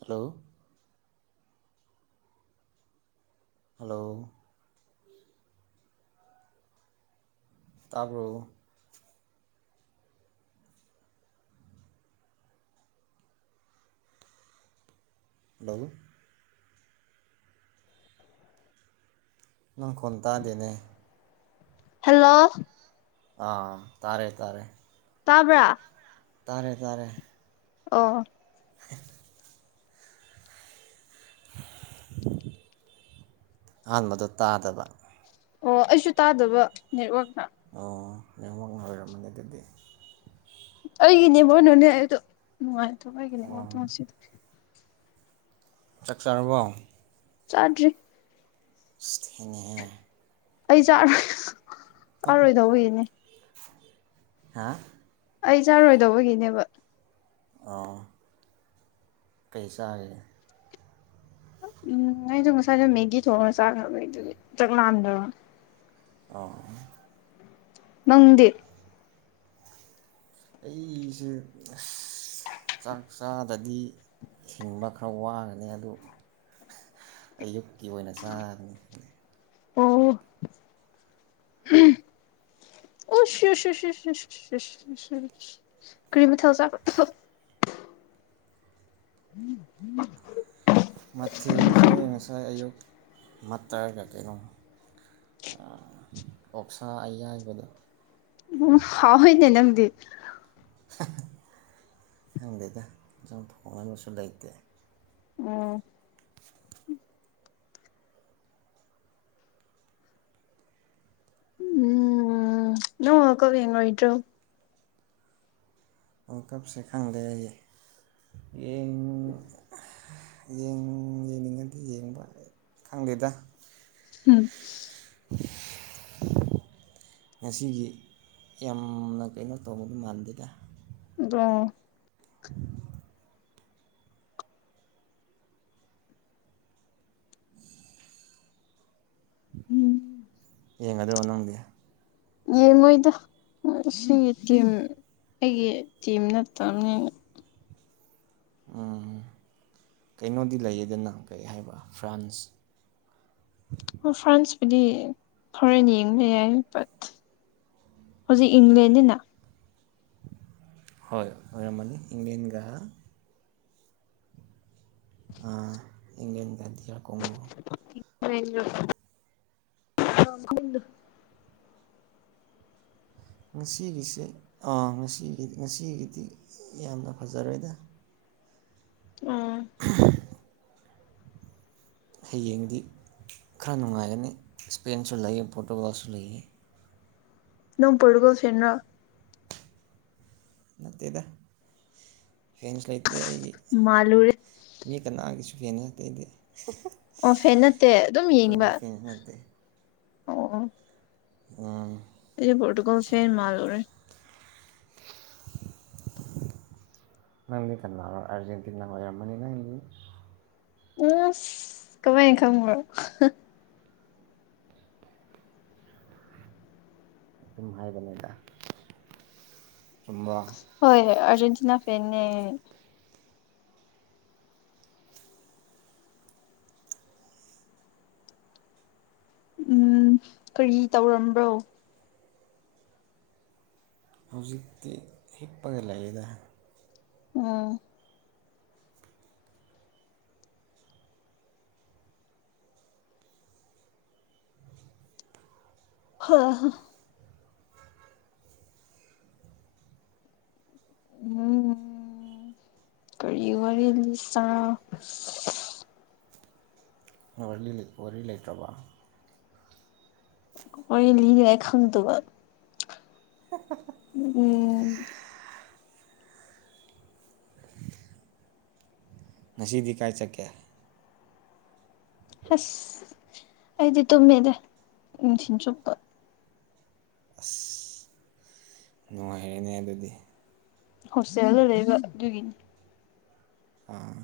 Hello hello ꯇꯥꯕꯣ hello ꯅꯪ ꯀꯣꯟ ꯇꯥꯗꯦꯅꯦ ꯍꯦꯜꯂꯣ ꯑꯥ ꯇꯥꯔꯦ ꯇꯥꯔꯦ ꯇꯥꯕ꯭ꯔꯥ ꯇꯥꯔꯦ ꯇꯥꯔꯦ ꯑꯣ ꯍꯥꯏ ꯑꯍꯥꯟꯕꯗ ꯇꯥꯗꯕ ꯑꯣ ꯑꯩꯁꯨ ꯇꯥꯗꯕ ꯅꯦꯠꯋꯥꯛꯅ ꯑꯣ ꯅꯦꯝꯃꯛꯅ ꯑꯣꯏꯣꯏꯔꯝꯃꯅꯤꯦ ꯑꯗꯨꯗꯤ ꯑꯩꯒꯤꯅꯦꯕꯣꯅꯅꯦ ꯑꯩꯗꯣ ꯅꯨꯡꯉꯥꯏꯇꯕ ꯑꯩꯒꯤꯅꯦꯕꯣ ꯇꯣ ꯁꯤꯗ ꯆꯥꯛ ꯆꯥꯔꯕꯣ ꯆꯥꯗ꯭ꯔꯤꯛ ꯏꯁ ꯊꯦꯡꯉꯤꯍꯦ ꯑꯩ ꯆꯥꯔꯣꯏ ꯆꯥꯔꯣꯏꯗꯧꯕꯒꯤꯅꯦ ꯍꯥ ꯑꯩ ꯆꯥꯔꯣꯏꯗꯧꯕꯒꯤꯅꯦꯕ ꯑꯣ ꯀꯩ ꯆꯥꯒꯦ ꯎꯝ ꯑꯩꯗꯣ ꯉꯁꯥꯏꯗꯣ ꯃꯦꯒꯤ ꯊꯣꯛꯉꯔ ꯆꯥꯈ꯭ꯔꯕꯩ ꯑꯗꯨꯒꯤ ꯆꯥꯛ ꯂꯥꯝꯗꯕ ꯑꯣ ꯅꯪꯗꯤꯞ ꯑꯩꯁꯦ ꯑꯁ ꯆꯥꯛ ꯆꯥꯗꯗꯤ ꯊꯤꯡꯕ ꯈꯔ ꯋꯥꯒꯅꯤ ꯑꯗꯨ ꯑꯌꯨꯛꯀꯤ ꯑꯣꯏꯅ ꯆꯥꯕꯅꯤ ꯑꯣ ꯑꯣꯁ [unintelligible] ꯀ꯭ꯔꯤ ꯃꯊꯦꯜ ꯆꯥꯐ꯭ꯔ [unintelligible] ꯃꯊꯦꯜꯁꯦ ꯉꯁꯥꯏ ꯑꯌꯨꯛ ꯃꯇ꯭ꯔꯒ ꯀꯩꯅꯣ ꯑꯣꯛꯁꯥ ꯑꯌꯥꯏꯕꯗꯣ ꯎꯝ ꯍꯥꯎꯋꯤꯅꯦ ꯅꯪꯗꯤ ꯈꯪꯗꯦꯗ ꯏꯟꯖꯥꯡ ꯊꯣꯡꯅꯕꯁꯨ ꯂꯩꯇꯦ ꯑꯣ ꯎꯝ ꯅꯪ ꯋꯥꯜ ꯀꯞ ꯌꯦꯡꯔꯣꯏꯗ꯭ꯔꯣ ꯋꯥꯜ ꯀꯞꯁꯦ ꯈꯪꯗꯦ ꯑꯩꯗꯤ ꯌꯦꯡ ꯌꯦꯡꯅꯤꯡ ꯌꯦꯡꯅꯤꯡꯉꯗꯤ ꯌꯦꯡꯕ ꯈꯪꯗꯦꯗ ꯍꯨꯝ [unintelligible] ꯉꯁꯤꯒꯤ ꯌꯥꯝꯅ ꯀꯩꯅꯣ ꯇꯧꯕꯗꯤ ꯃꯥꯟꯗꯦꯗ ꯑꯗꯣꯡ ꯑ [inaudible] ꯎꯝ ꯌꯦꯡꯒꯗ꯭ꯔꯣ ꯅꯪꯗꯤ ꯌꯦꯡꯉꯣꯏꯗ ꯉꯁꯤꯒꯤ ꯇꯤꯝ ꯑꯩꯒꯤ ꯇꯤꯝ ꯅꯠꯇꯕꯅꯤꯅ ꯎꯝ ꯀꯩꯅꯣꯗꯤ ꯂꯩꯌꯦꯗꯅꯥ ꯀꯩ ꯍꯥꯏꯕ ꯐ꯭ꯔꯥꯟꯁ ꯑꫭ ꯐ꯭ꯔꯥꯟꯁꯄꯨꯗꯤ ꯈꯔꯟ ꯌꯦꯡꯕꯗꯤ ꯌꯥꯏ ꯕꯠ ꯍꯧꯖꯤꯛ ꯏꯪꯂꯦꯟꯅꯤꯅꯥ ꯍꫭꯏ ꯑꫭꯏꯔꯝꯃꯅꯤ ꯏꯪꯂ°ꯟꯒꯥ ꯑꯥ ꯏꯪꯂ°ꯟꯒꯥ ꯗꯤꯌꯥꯀꯣꯡꯒꯣ [unintelligible] [inaudible] ꯉꯁꯤꯒꯤꯁꯦ ꯑꯥ ꯉꯁꯤꯒꯤ ꯉꯁꯤꯒꯤꯗꯤ ꯌꯥꯝꯅ ꯐꯖꯔꯣꯏꯗꯥ ꯑꫭ [unintelligible] ꯍꯌꯦꯡꯗꯤ ꯈꯔ ꯅꯨꯡꯉꯥꯏꯒꯅꯤ ꯏꯁꯄꯦꯟꯁꯨ ꯂꯩꯌꯦ ꯄꯣꯔꯇꯨꯒꯜꯁꯨ ꯂꯩꯌꯦ ꯅꯣꯡ ꯄꯣꯔꯇꯨꯒꯜ ꯐ°ꯟꯔꯥ ꯅꯠꯇꯦꯗꯥ ꯐꯦꯟꯁ ꯂꯩꯇꯦ ꯑꯩꯒꯤ ꯃꯥꯜꯂꯨꯔꯦ ꯃꯤ ꯀꯅꯥꯒꯤꯁꯨ ꯐ°ꯟ ꯅꯠꯇ° ꯑꯩꯗꯤ ꯑꯣ ꯐꯦꯟ ꯅꯠꯇꯦ ꯑꯗꯨꯝ ꯑꯩꯈꯣꯏꯗꯤ ꯌꯦꯡꯏꯕ ꯐꯦꯟꯁ ꯅꯠꯇꯦ ꯑꯣ ꯑꯣ ꯎꯝ ꯑꯩꯗꯤ ꯄꯣꯔꯇꯨꯒꯜ ꯐꯦꯟ ꯃꯥꯜꯂꯨꯔꯦ ꯅꯪꯂꯤ ꯀꯅꯥꯔꯥ ꯑꯔꯖꯦꯟꯇꯤꯟꯅ ꯑꯣꯏꯔꯝꯃꯅꯤ ꯅꯪꯗꯤ ꯑꯁ ꯀꯃꯥꯏꯅ ꯈꯪꯕ꯭ꯔꯥ ꯁꯨꯝ ꯍꯥꯏꯕꯅꯤꯗ ꯆꯨꯝꯕꯔꫭ ꯍꯣꯏ ꯑꯔꯖꯦꯟꯇꯤꯅꯥ ꯐꯦꯟꯅ‌ꯦ ꯎꯝꯝ ꯀꯔꯤ ꯇꯧꯔꯝꯕ꯭ꯔꯣ? ꯍꯧꯖꯤꯛꯇꯤ ꯍꯤꯞꯄꯒꯥ ꯂꯩꯥꯛꯌꯦꯗꯥ꯫ ꯑꫭ.... ꯍꯥ ꯍꯝ ꯎꯝꯝ ꯀꯔꯤ ꯋꯥꯔꯤ ꯂꯤꯁꯥ ꯋꯥꯔꯤ ꯂꯩ ꯋꯥꯔꯤ ꯂꯩꯇ꯭ꯔꯕꫭ꯫ ꯋꯥꯔꯤ ꯔꯤꯅꯤꯉꯥꯏ ꯈꯪꯗꯕꯥ ꯎꯝ ꯎꯝꯝ ꯉꯁꯤꯗꯤ ꯀꯥꯏꯗ ꯆꯠꯀꯦ? ꯍꯠꯁ ꯑꯩꯗꯤ ꯇꯨꯝꯃꯦꯗꯥ ꯅꯨꯡꯊꯤꯟ ꯆꯨꯞꯄ ꯐꯩꯅ° ꯑꯗꯨꯗꯤ ꯍꯣꯁꯇꯦꯜꯗꯥ ꯂꯩꯕ ꯑꯗꯨꯒꯤꯅꯤ ꯑꯥꯑ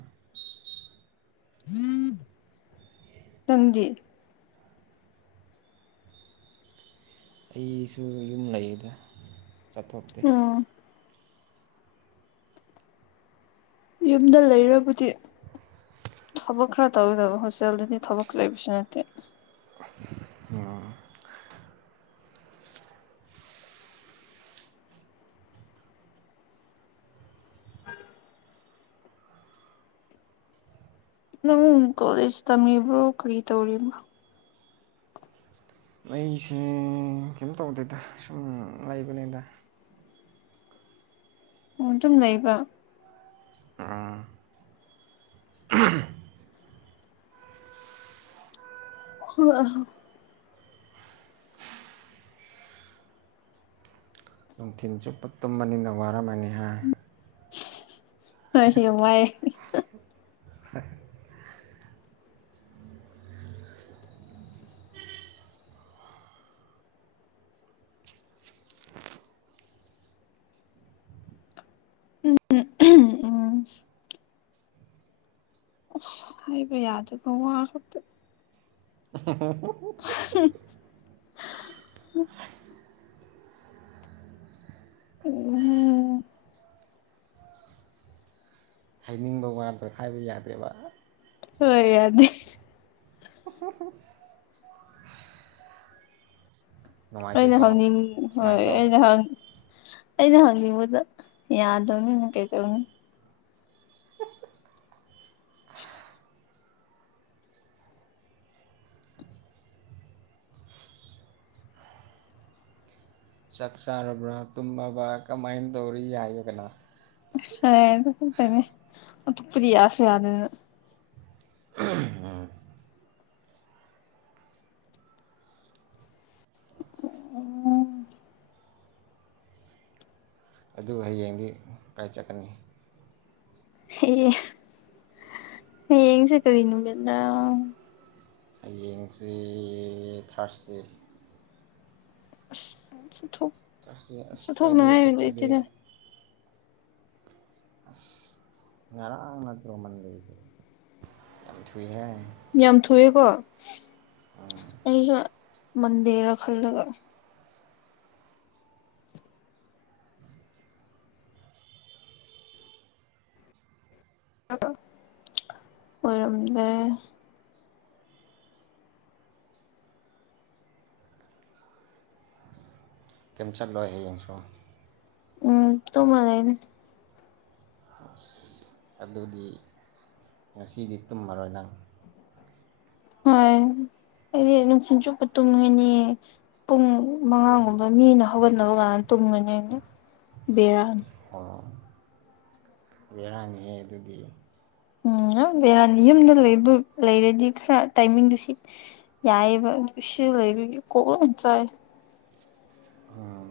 ꯇꯪꯗꯤ ꯑꯩꯁꯨ ꯌꯨꯝ ꯂꯩꯌꯗꯥ ꯆꯠꯊꯣꯛꯇꯦ꯫ ꯎꯝ ꯌꯨꯝꯗꯥ ꯂꯩꯔꯕꯨꯗꯤ ꯊꯕꯛ ꯈ꯭ꯔꯥ ꯇꯧꯒꯗꯧꯕꯥ ꯍꯣꯁꯇ‌ꯦꯜꯗꯗꯤ ꯊꯕꯛ ꯁꯨ ꯂꯩꯕꯥ ꯅꯠꯇꯦ ꯑꯝ ꯅꯪ ꯀꯣꯂꯦꯖ ꯇꯝꯃꯤꯕ꯭ꯔꯣ ꯀꯔꯤ ꯇꯧꯔꯤꯕꯅꫭ? ꯑꯩꯁꯦ ꯀꯩꯝ ꯇꯧꯗꯦꯗꯥ ꯁꯨꯝꯝ ꯂꯩꯕꯅꯤꯗꯥ꯫ ꯑꫭ ꯑꯗꯨꯝ ꯂꯩꯕꯥ ꯑꯝꯝ ꯍꯥ [inaudible] ꯅꯨꯡꯊꯤꯜ ꯆꯨꯞꯄꯥ ꯇꯨꯝꯕꯅꯤꯅꯥ ꯋꯥꯔꯝꯃꯅꯤ ꯍꯥ ꯍꫭꯏ ꯋꯥꯌ° ꯎꯝ ꯍꯥꯏꯕ ꯌꯥꯗꯕꯥ ꯋꯥꯃꯛꯇꯥ [unintelligible] [inaudible] ꯎꯝꯝ ꯍꯝꯝ ꯑꯃꯥ ꯋꯥꯃꯇꯡ ꯍꯥꯏꯕ ꯌꯥꯗꯦꯕꯥ ꯑ ꯍꯣꯏ ꯌꯥꯗꯦ [inaudible] ꯑꯩꯅ ꯅꯨꯡꯉꯥꯏꯇꯦꯀꯣ ꯍꯪꯅꯤꯡ ꯍꯣꯏ ꯁꯨꯃꯥꯏꯅ ꯑꯩꯅ ꯇꯧꯕꯁꯦ ꯍꯪꯅꯤꯡ ꯑꯩꯅ ꯍꯪꯅꯤꯡꯕꯗ ꯌꯥꯗꯕꯅꯤꯅ ꯀꯩꯗꯧꯅꯤ ꯆꯥꯛ ꯆꯥꯔꯕ꯭ꯔꯥ ꯇꯨꯝꯃꯕ ꯀꯃꯥꯏꯅ ꯇꯧꯔꯤ ꯌꯥꯏꯕ ꯀꯩꯅ‌ꫭ ꯁꯥꯏ ꯑꯗꯨ ꯈꯛꯇꯅꯤ ꯑꯗꯨ ꯀꯔꯤ ꯌꯥꯁꯨ ꯌꯥꯗꯅ ꯎꯝ ꯎꯝ ꯑꯗꯨꯒ ꯍꯌꯦꯡꯗꯤ ꯀꯀꯥꯏ ꯆꯠꯀꯅꯤ ꯍ‌ꯦ ꯍꯌꯦꯡꯁꯦ ꯀꯔꯤ ꯅꯨꯃꯤꯠ꯭ꯔꯥ [unintelligible] ꯍꯌꯦꯡꯁꯤ ꯊꯔꯁ ꯗꯦ ꯑꯁ ꯆꯊꯣꯛ ꯊꯥꯔꯁꯗꯦ ꯑꯁ ꯐ꯭ꯔꯥꯏꯗꯦ ꯆꯠꯊꯣꯛꯅꯤꯡꯉꯥꯏ ꯁꯦꯇꯔꯗꯦ ꯂꯩꯇꯦꯅ‌ꯦ ꯉꯔꯥꯡ ꯅꯠꯇ꯭ꯔꯣ ꯃꯟꯗ‌ꯦꯁ‌ꯦ ꯌꯥꯝ ꯊꯨꯏꯍ‌ꯦ ꯌꯥꯝ ꯊꯣꯛꯑꯦꯀꯣ ꯑꯩꯁꯨ ꯃꯟꯗꯦꯔ ꯈꯜꯂꯒ ꯑꯣꯏꯔꯝꯗ‌ꯦ ꯀꯩꯝ ꯆꯠꯂꯣꯏ ꯍꯌꯦꯡꯁꯨ ꯎꯝ ꯇꯣ [unintelligible] ꯂꯩꯅꯤ ꯑꯁ ꯑꯗꯨꯗꯤ ꯉꯁꯤꯗꯤ ꯇꯨꯝꯃꯔꯣꯏ ꯅꯪ꯫ ꯍꯣꯏ ꯑꯩꯗꯤ ꯅꯨꯡꯁꯤꯡꯆꯨꯞꯄ ꯇꯨꯝꯒꯅꯤ꯫ ꯄꯨꯡ ꯃꯉꯥꯒꯨꯝꯕ ꯃꯤꯅ ꯍꯧꯒꯠꯅꯕ ꯀꯥꯟꯗ ꯇꯨꯝꯒꯅꯤ ꯑꯅ ꯕꯦꯔꯥꯅꯤ꯫ ꯑꯣ ꯕꯦꯔꯥꯅꯤꯍꯦ ꯑꯗꯨꯗꯤ꯫ ꯎꯝ ꯌꯝ ꯕꯦꯔꯥꯅꯤ ꯌꯨꯝꯗ ꯂꯩꯕꯨ ꯂꯩꯔꯗꯤ ꯈꯔ ꯇꯥꯏꯃꯤꯡꯗꯨ ꯁꯤꯠ ꯌꯥꯏꯕ ꯑꯗꯨꯁꯨ ꯂꯩꯕꯤꯒꯤ ꯀꯣꯛꯣꯟ ꯆꯥꯏ꯫ ꯑꯥ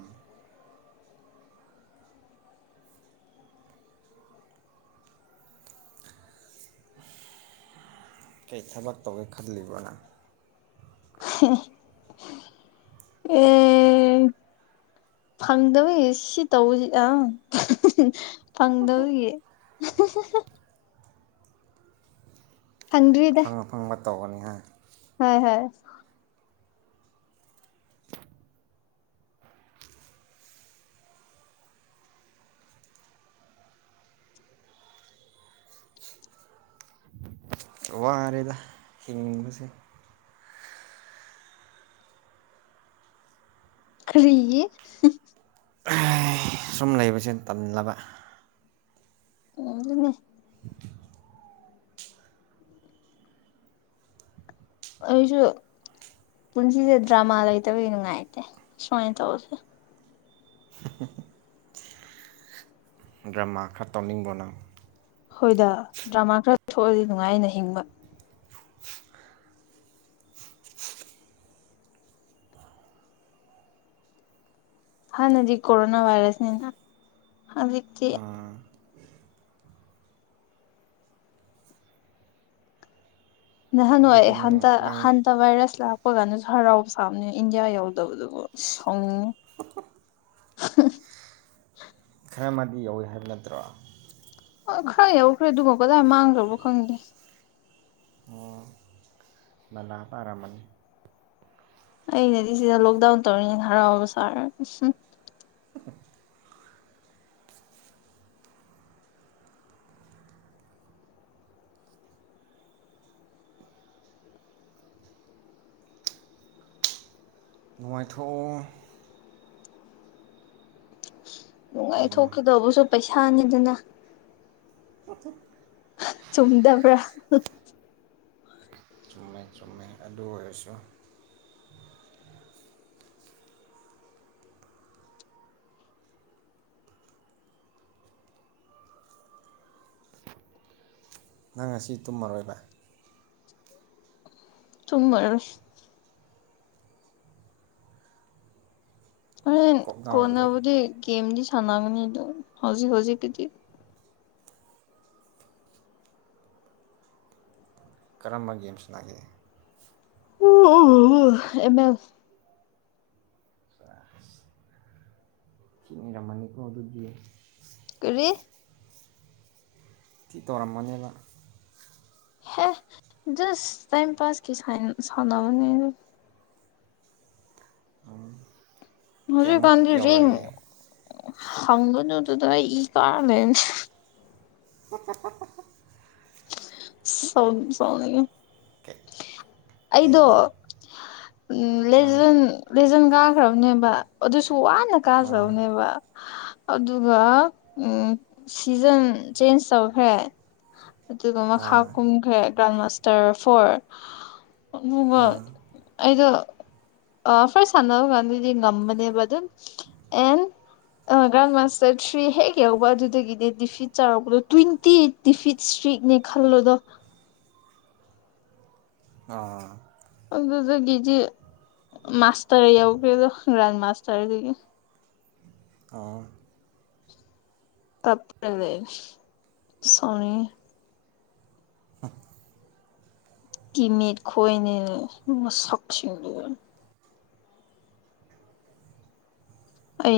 ꯀꯩ ꯊꯕꯛ ꯇꯧꯒꯦ ꯈꯜꯂꯤꯕꯣꯅ ꯑꯦ ꯐꯪꯗꯕꯒꯤ ꯁꯤ ꯇꯧꯕꯁꯤ ꯑꯪ ꯐꯪꯗꯕꯒꯤ꯫ [inaudible] [unintelligible] ꯐꯪꯗꯔꯤꯗ꯫ ꯐꯪꯕ ꯇꯧꯒꯅꯤ ꯍꯥꯏ ꯍꯣꯏ ꯍꯣꯏ꯫ ꯋꯔꯦꯗ ꯍꯤꯡꯕꯁꯦ꯫ ꯈꯔꯤꯒꯤ ꯍꯝ ꯂꯩꯕꯕꯁꯤꯅ ꯇꯝꯂꯅꯕ ꯎꯝ ꯑꯗꯨꯅꯦ ꯑꯩꯁꯨ ꯄꯨꯟꯁꯤꯁꯦ ꯗ꯭ꯔꯃꯥ ꯂꯩꯇꯕꯒꯤ ꯅꯨꯡꯉꯥꯏꯇꯦ ꯁꯨꯃꯥꯏꯅ ꯇꯧꯁꯦ꯫ [unintelligible] ꯗ꯭ꯔꯃꯥ ꯈꯔ ꯇꯧꯅꯤꯡꯕꯅꯪ꯫ ꯍꯣꯏꯗ ꯗ꯭ꯔꯃꯥ ꯈꯔ ꯊꯣꯛꯑꯗꯤ ꯅꯨꯡꯉꯥꯏꯅ ꯍꯤꯡꯕ꯫ ꯍꯥꯟꯅꯗꯤ ꯀꯣꯔꯣꯅꯥ ꯋꯥꯏꯔꯁꯅꯤꯅ ꯍꯧꯖꯤꯛꯇꯤ ꯅꯍꯥꯟꯋꯥ ꯑꯗꯨꯗꯤ ꯍꯟ ꯅꯪ ꯅꯪ ꯍꯟꯇ ꯚꯥꯏꯔꯁ ꯂꯥꯛꯄ ꯀꯥꯟꯗꯁꯨ ꯍꯔꯥꯎꯕ ꯁꯥꯕꯅꯦ ꯏꯟꯗꯤꯌꯥ ꯌꯥꯎꯗꯕꯗꯨꯕꯨ꯫ ꯁꯥꯎꯅꯤꯡꯏ ꯍꯥꯥ ꯍꯥ ꯈꯔ ꯃꯥꯗꯤ ꯌꯧꯋꯤ ꯍꯥꯏꯕ ꯅꯠꯇ꯭ꯔꯣ꯫ ꯈꯔ ꯌꯧꯈ꯭ꯔꯦ ꯑꯗꯨꯒ ꯀꯗꯥꯏ ꯃꯥꯡꯈ꯭ꯔꯕꯣ ꯈꯪꯗꯦ꯫ ꯂꯥꯟꯅ ꯇꯔꯥꯝꯃꯅꯤ꯫ ꯑꯩꯅꯗꯤ ꯁꯤꯗ ꯂꯣꯛꯗꯥꯎꯟ ꯇꯧꯔꯤꯅꯤꯅ ꯍꯔꯥꯎꯕ ꯁꯥꯔ ꯎꯝ ꯅꯨꯡꯥꯏꯊꯣꯛꯎ꯫ ꯀꯩꯅꯣ ꯅꯨꯡꯉꯥꯏꯊꯣꯛꯈꯤꯗꯧꯕꯁꯨ ꯄꯩꯁꯥꯅꯤꯗꯅ꯫ [unintelligible] ꯆꯨꯝꯗꯕ꯭ꯔꯥ ꯆꯨꯝꯃꯦ ꯆꯨꯝꯃꯦ ꯑꯗꯨ ꯑꯣꯏꯔꯁꯨ ꯅꯪ ꯉꯥꯁꯤ ꯇꯨꯝꯃꯥꯔꯣꯏꯕ꯫ ꯇꯨꯝꯃꯥꯔꯣꯏ꯫ ꯍꯣꯔꯦꯟ ꯀꯣꯛ ꯉꯥꯎꯗ꯭ꯔꯣ ꯀꯣꯟꯅꯕꯨꯗꯤ ꯒꯦꯝꯗꯤ ꯁꯥꯟꯅꯒꯅꯤꯗꯥ ꯍꯧꯖꯤꯛ ꯍꯧꯖꯤꯛꯀꯤꯗꯤ꯫ ꯀꯔꯝꯕ ꯒꯦꯝ ꯁꯟꯅꯒꯦ꯫ M L. [unintelligible] ꯊꯤ ꯅꯩꯔꯝꯃꯥꯅꯤꯀꯣ ꯑꯗꯨꯗꯤ ꯀꯔꯤ ꯊꯤ ꯇꯧꯔꯝꯃꯥꯅꯦꯕ꯫ ꯍꯦ ꯖꯁ ꯇꯥꯏꯝ ꯄꯥꯁ ꯀꯤ ꯁꯥꯅꯕꯅꯤꯍꯦ꯫ [unintelligible] ꯀꯌꯥꯃꯨꯛ ꯍꯧꯖꯤꯀꯥꯟꯗꯤ ꯔꯦꯡ ꯌꯧꯔꯒꯦ ꯍꯪꯒꯅꯨꯗꯥ ꯑꯩ ꯏ ꯀꯥꯔꯥ ꯂꯩꯕꯅꯦ꯫ [unintelligible] ꯁꯥꯎꯗꯤ ꯁꯥꯎꯅꯤꯡꯉꯤ ꯀꯩ ꯑꯩꯗꯣ꯫ [inaudible] ꯎꯝ ꯍꯥ ꯂꯦꯖꯟ ꯂꯦꯖꯟ ꯀꯥꯈ꯭ꯔꯕꯅꯦꯕ ꯑꯗꯨꯁꯨ ꯋꯥꯅ ꯍꯥ ꯀꯥꯖꯕꯅꯦꯕ ꯑꯗꯨꯒꯥ ꯁꯤꯖꯟ ꯆꯦꯟꯁ ꯇꯧꯈ꯭ꯔꯦ ꯑꯗꯨꯒꯥ ꯍꯥ ꯃꯈꯥ ꯀꯨꯝꯈ꯭ꯔꯦ ꯒ꯭ꯔꯥꯟ ꯃꯥꯁꯇꯔ ꯐꯣꯔ ꯑꯗꯨꯒꯥ ꯍꯥ ꯑꯩꯗꯣ ꯑꯥ ꯐ꯭ꯥꯔꯁ ꯁꯥꯟꯅꯕ ꯀꯥꯟꯗꯥꯗꯤ ꯉꯝꯕꯅꯦꯕ ꯑꯗꯨꯝ ꯑꯦꯟ ꯑꯥ ꯒ꯭ꯔꯥꯟ ꯃꯥꯁꯇꯔ ꯊ꯭ꯔꯤ ꯍꯦꯛ ꯌꯧꯕ ꯑꯗꯨꯗꯥꯒꯤꯗꯤ ꯗꯤꯐꯤꯠ ꯆꯥꯔꯛꯄꯗꯣ ꯇ꯭ꯋꯦꯟꯇꯤ ꯇꯤꯐꯤꯠ ꯏꯁꯇ꯭ꯔꯤꯠꯅꯦ ꯈꯜꯂꯣꯗꯣ ꯑꯥ ꯑꯗꯨꯗꯥꯒꯤꯗꯤ ꯃꯥꯁꯇꯔ ꯌꯧꯒ꯭ꯔꯦꯗꯣ ꯒꯔꯥꯟ ꯃꯥꯁꯇꯔꯗꯥꯒꯤ ꯑꯥ [unintelligible] ꯁꯥꯎꯅꯤꯡꯉꯤ ꯇꯤꯝꯃꯦꯠ ꯈꯣꯏꯅꯦꯅ ꯃꯁꯛꯁꯤꯡꯗꯨꯒꯥ ꯑꯩ